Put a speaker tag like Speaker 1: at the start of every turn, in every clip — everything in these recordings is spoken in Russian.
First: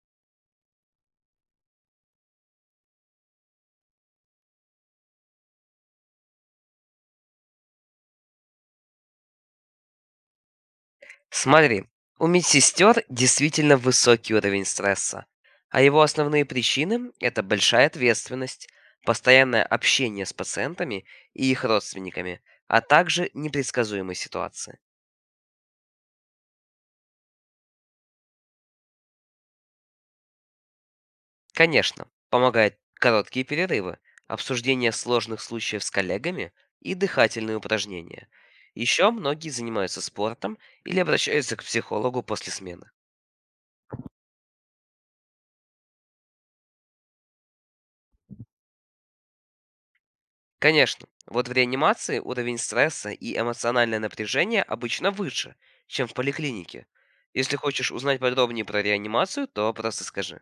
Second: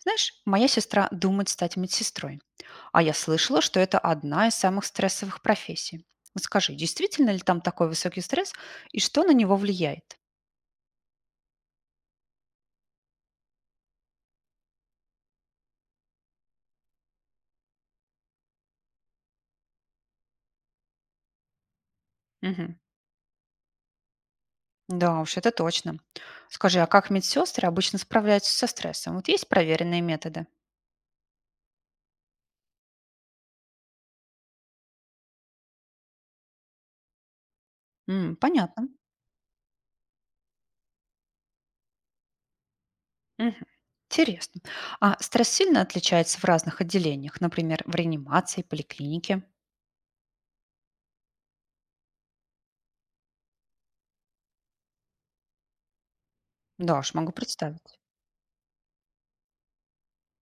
Speaker 1: Знаешь, моя сестра думает стать медсестрой, а я слышала, что это одна из самых стрессовых профессий. Вот скажи, действительно ли там такой высокий стресс и что на него влияет?
Speaker 2: Смотри, у медсестер действительно высокий уровень стресса, а его основные причины– это большая ответственность, постоянное общение с пациентами и их родственниками,
Speaker 1: Мгм.
Speaker 2: а также непредсказуемые ситуации.
Speaker 1: Да уж, это точно. Скажи, а как медсестры обычно справляются со стрессом? Вот есть проверенные методы?
Speaker 2: Конечно, помогают короткие перерывы, обсуждение сложных случаев с коллегами и дыхательные упражнения.
Speaker 1: М, понятно.
Speaker 2: Еще многие занимаются спортом или обращаются к психологу после смены.
Speaker 1: Мгм. Интересно. А стресс сильно отличается в разных отделениях, например, в реанимации, поликлинике?
Speaker 2: Конечно, вот в реанимации уровень стресса и эмоциональное напряжение обычно выше, чем в поликлинике.
Speaker 1: Да уж, могу
Speaker 2: Если хочешь
Speaker 1: представить.
Speaker 2: узнать подробнее про реанимацию, то просто скажи.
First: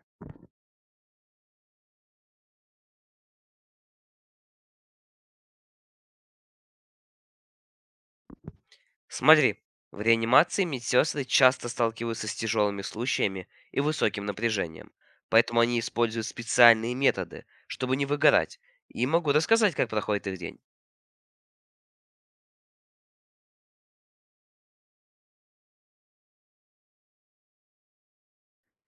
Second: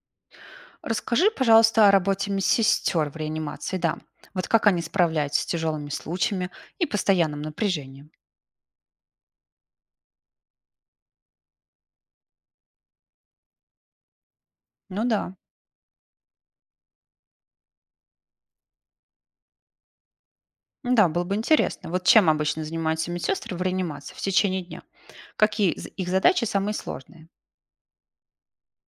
Speaker 1: Расскажи, пожалуйста, о работе медсестер в реанимации, да. Вот как они справляются с тяжелыми случаями и постоянным напряжением?
Speaker 2: Смотри, в реанимации медсестры часто сталкиваются с тяжелыми случаями и высоким напряжением,
Speaker 1: Ну да,
Speaker 2: поэтому они используют специальные методы, чтобы не выгорать, и могу рассказать, как проходит их день.
Speaker 1: ну да, было бы интересно. Вот чем обычно занимаются медсестры в реанимации в течение дня? Какие их задачи самые сложные?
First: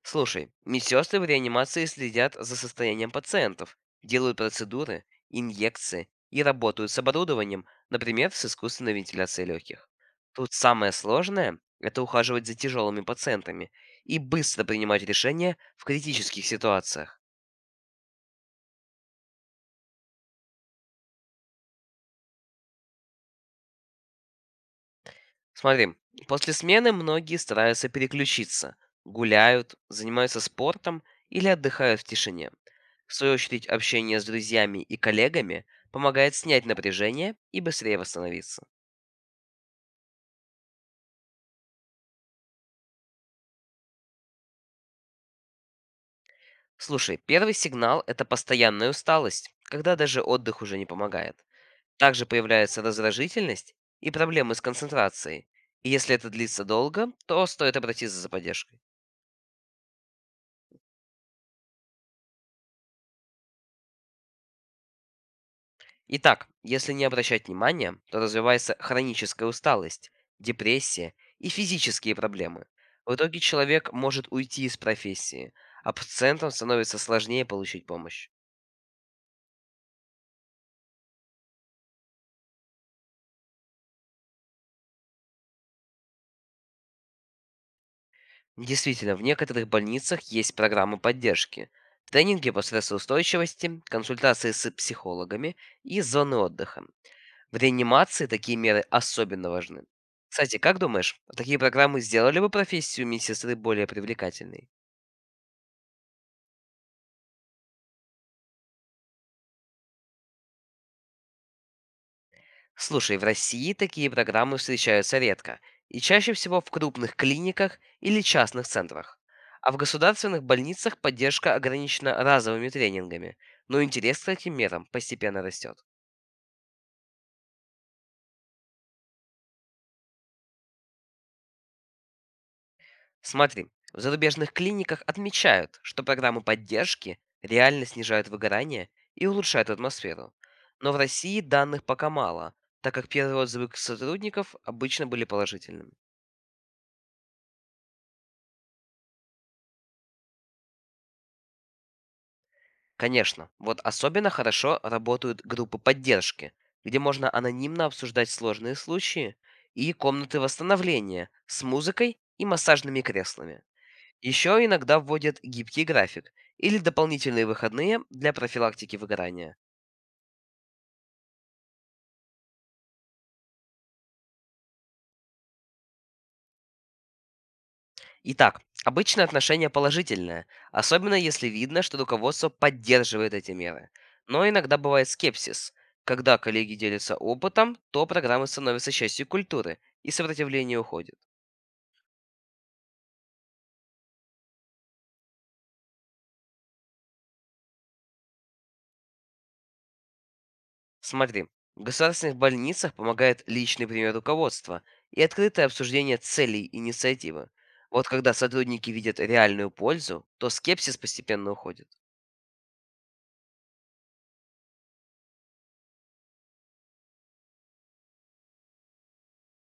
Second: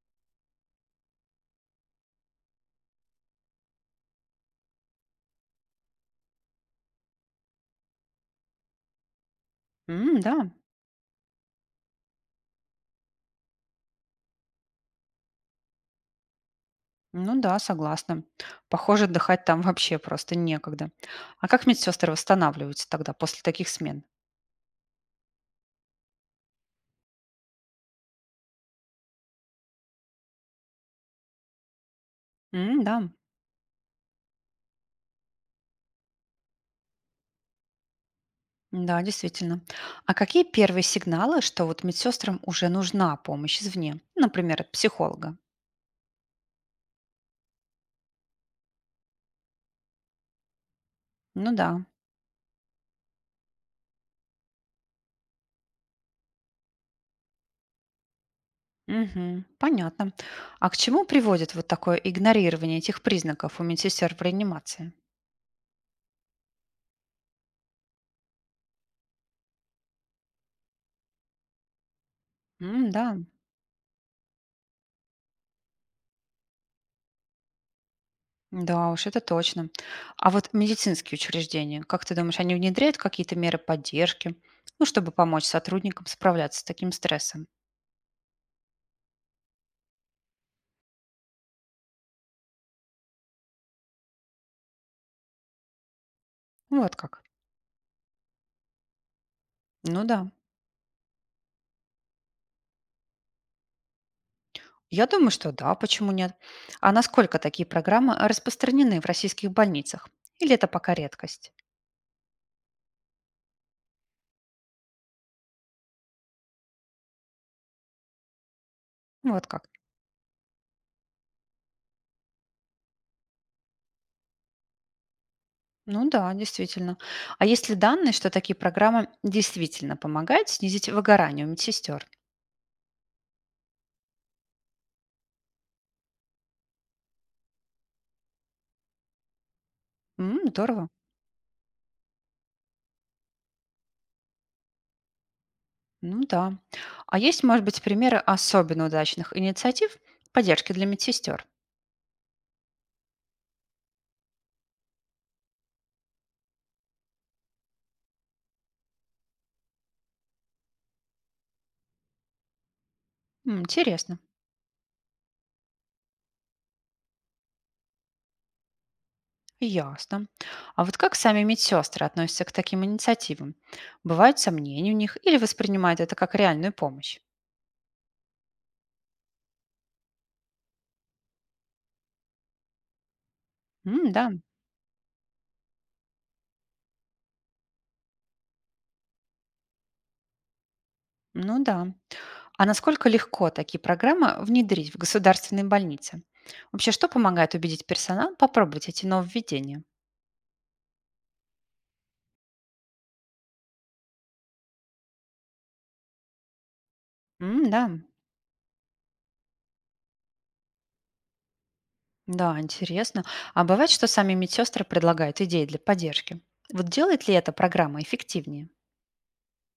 Speaker 2: Слушай, медсестры в реанимации следят за состоянием пациентов, делают процедуры, инъекции и работают с оборудованием, например, с искусственной вентиляцией легких.
Speaker 1: М, да,
Speaker 2: Тут самое сложное– это ухаживать за тяжелыми пациентами и быстро принимать решения в критических ситуациях.
Speaker 1: ну да, согласна. Похоже, отдыхать там вообще просто некогда. А как медсестры восстанавливаются тогда после таких смен?
Speaker 2: Смотри, после смены многие стараются переключиться, гуляют, занимаются спортом или отдыхают в тишине.
Speaker 1: М, да.
Speaker 2: В свою очередь, общение с друзьями и коллегами помогает снять напряжение и быстрее восстановиться.
Speaker 1: Да, действительно. А какие первые сигналы, что вот медсестрам уже нужна помощь извне? Например, от психолога.
Speaker 2: Слушай, первый сигнал– это постоянная усталость, когда даже отдых уже не помогает.
Speaker 1: Ну да.
Speaker 2: Также появляется раздражительность и проблемы с концентрацией. И если это длится долго, то стоит обратиться за поддержкой.
Speaker 1: Мгм. Понятно. А к чему приводит вот такое игнорирование этих признаков у медсестер в реанимации?
Speaker 2: Итак, если не обращать внимания, то развивается хроническая усталость, депрессия и физические проблемы.
Speaker 1: М,
Speaker 2: В
Speaker 1: да,
Speaker 2: итоге человек может уйти из профессии, а пациентам становится сложнее получить помощь.
Speaker 1: да уж, это точно. А вот медицинские учреждения, как ты думаешь, они внедряют какие-то меры поддержки, ну, чтобы помочь сотрудникам справляться с таким стрессом?
Speaker 2: Действительно, в некоторых больницах есть программы поддержки, тренинги по стрессоустойчивости, консультации с психологами и зоны отдыха.
Speaker 1: Вот как.
Speaker 2: В реанимации такие меры особенно важны.
Speaker 1: Ну да.
Speaker 2: Кстати, как думаешь, такие программы сделали бы профессию медсестры более привлекательной?
Speaker 1: Я думаю, что да, почему нет? А насколько такие программы распространены в российских больницах? Или это пока редкость?
Speaker 2: Слушай, в России такие программы встречаются редко и чаще всего в крупных клиниках или частных центрах.
Speaker 1: Вот как.
Speaker 2: А в государственных больницах поддержка ограничена разовыми тренингами, но интерес к таким мерам постепенно растет.
Speaker 1: Ну да, действительно. А есть ли данные, что такие программы действительно помогают снизить выгорание у медсестер?
Speaker 2: Смотри, в зарубежных клиниках отмечают, что программы поддержки реально снижают выгорание и улучшают атмосферу.
Speaker 1: М, здорово.
Speaker 2: Но в России данных пока мало, так как первые отзывы к сотрудников обычно были положительными.
Speaker 1: Ну да. А есть, может быть, примеры особенно удачных инициатив поддержки для медсестер?
Speaker 2: Конечно, вот особенно хорошо работают группы поддержки, где можно анонимно обсуждать сложные случаи, и комнаты восстановления с музыкой и массажными
Speaker 1: М,
Speaker 2: креслами.
Speaker 1: интересно.
Speaker 2: Еще иногда вводят гибкий график или дополнительные выходные для профилактики выгорания.
Speaker 1: Ясно. А вот как сами медсестры относятся к таким инициативам? Бывают сомнения у них или воспринимают это как реальную помощь?
Speaker 2: Итак, обычно отношение положительное, особенно если видно, что руководство поддерживает эти меры.
Speaker 1: М, да,
Speaker 2: Но иногда бывает скепсис. Когда коллеги делятся опытом, то программы становятся частью культуры, и сопротивление уходит.
Speaker 1: ну да. А насколько легко такие программы внедрить в государственные больницы? Вообще, что помогает убедить персонал попробовать эти нововведения?
Speaker 2: Смотри, в государственных больницах помогает личный пример руководства и открытое обсуждение целей инициативы.
Speaker 1: М, да,
Speaker 2: Вот когда сотрудники видят реальную пользу, то скепсис постепенно уходит.
Speaker 1: да, интересно. А бывает, что сами медсестры предлагают идеи для поддержки. Вот делает ли эта программа эффективнее?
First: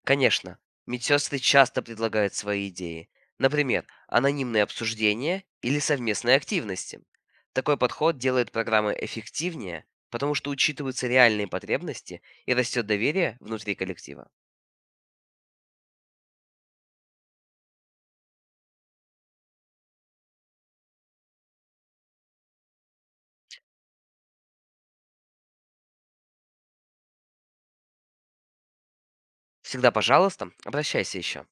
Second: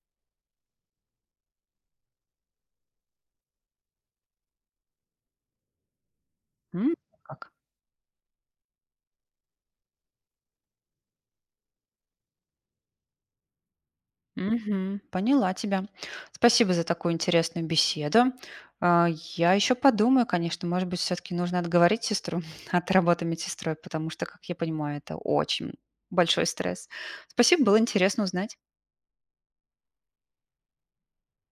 Speaker 2: Конечно, медсестры часто предлагают свои идеи. Например, анонимные обсуждения или совместные
Speaker 1: М,
Speaker 2: активности.
Speaker 1: как?
Speaker 2: Такой подход делает программы эффективнее, потому что учитываются реальные потребности и растет доверие внутри коллектива.
Speaker 1: Мгм. Поняла тебя. Спасибо за такую интересную беседу. А, Я еще подумаю, конечно, может быть, все-таки нужно отговорить сестру от работы медсестрой, потому что, как я понимаю, это очень большой стресс. Спасибо, было интересно узнать.
Speaker 2: Всегда, пожалуйста, обращайся еще.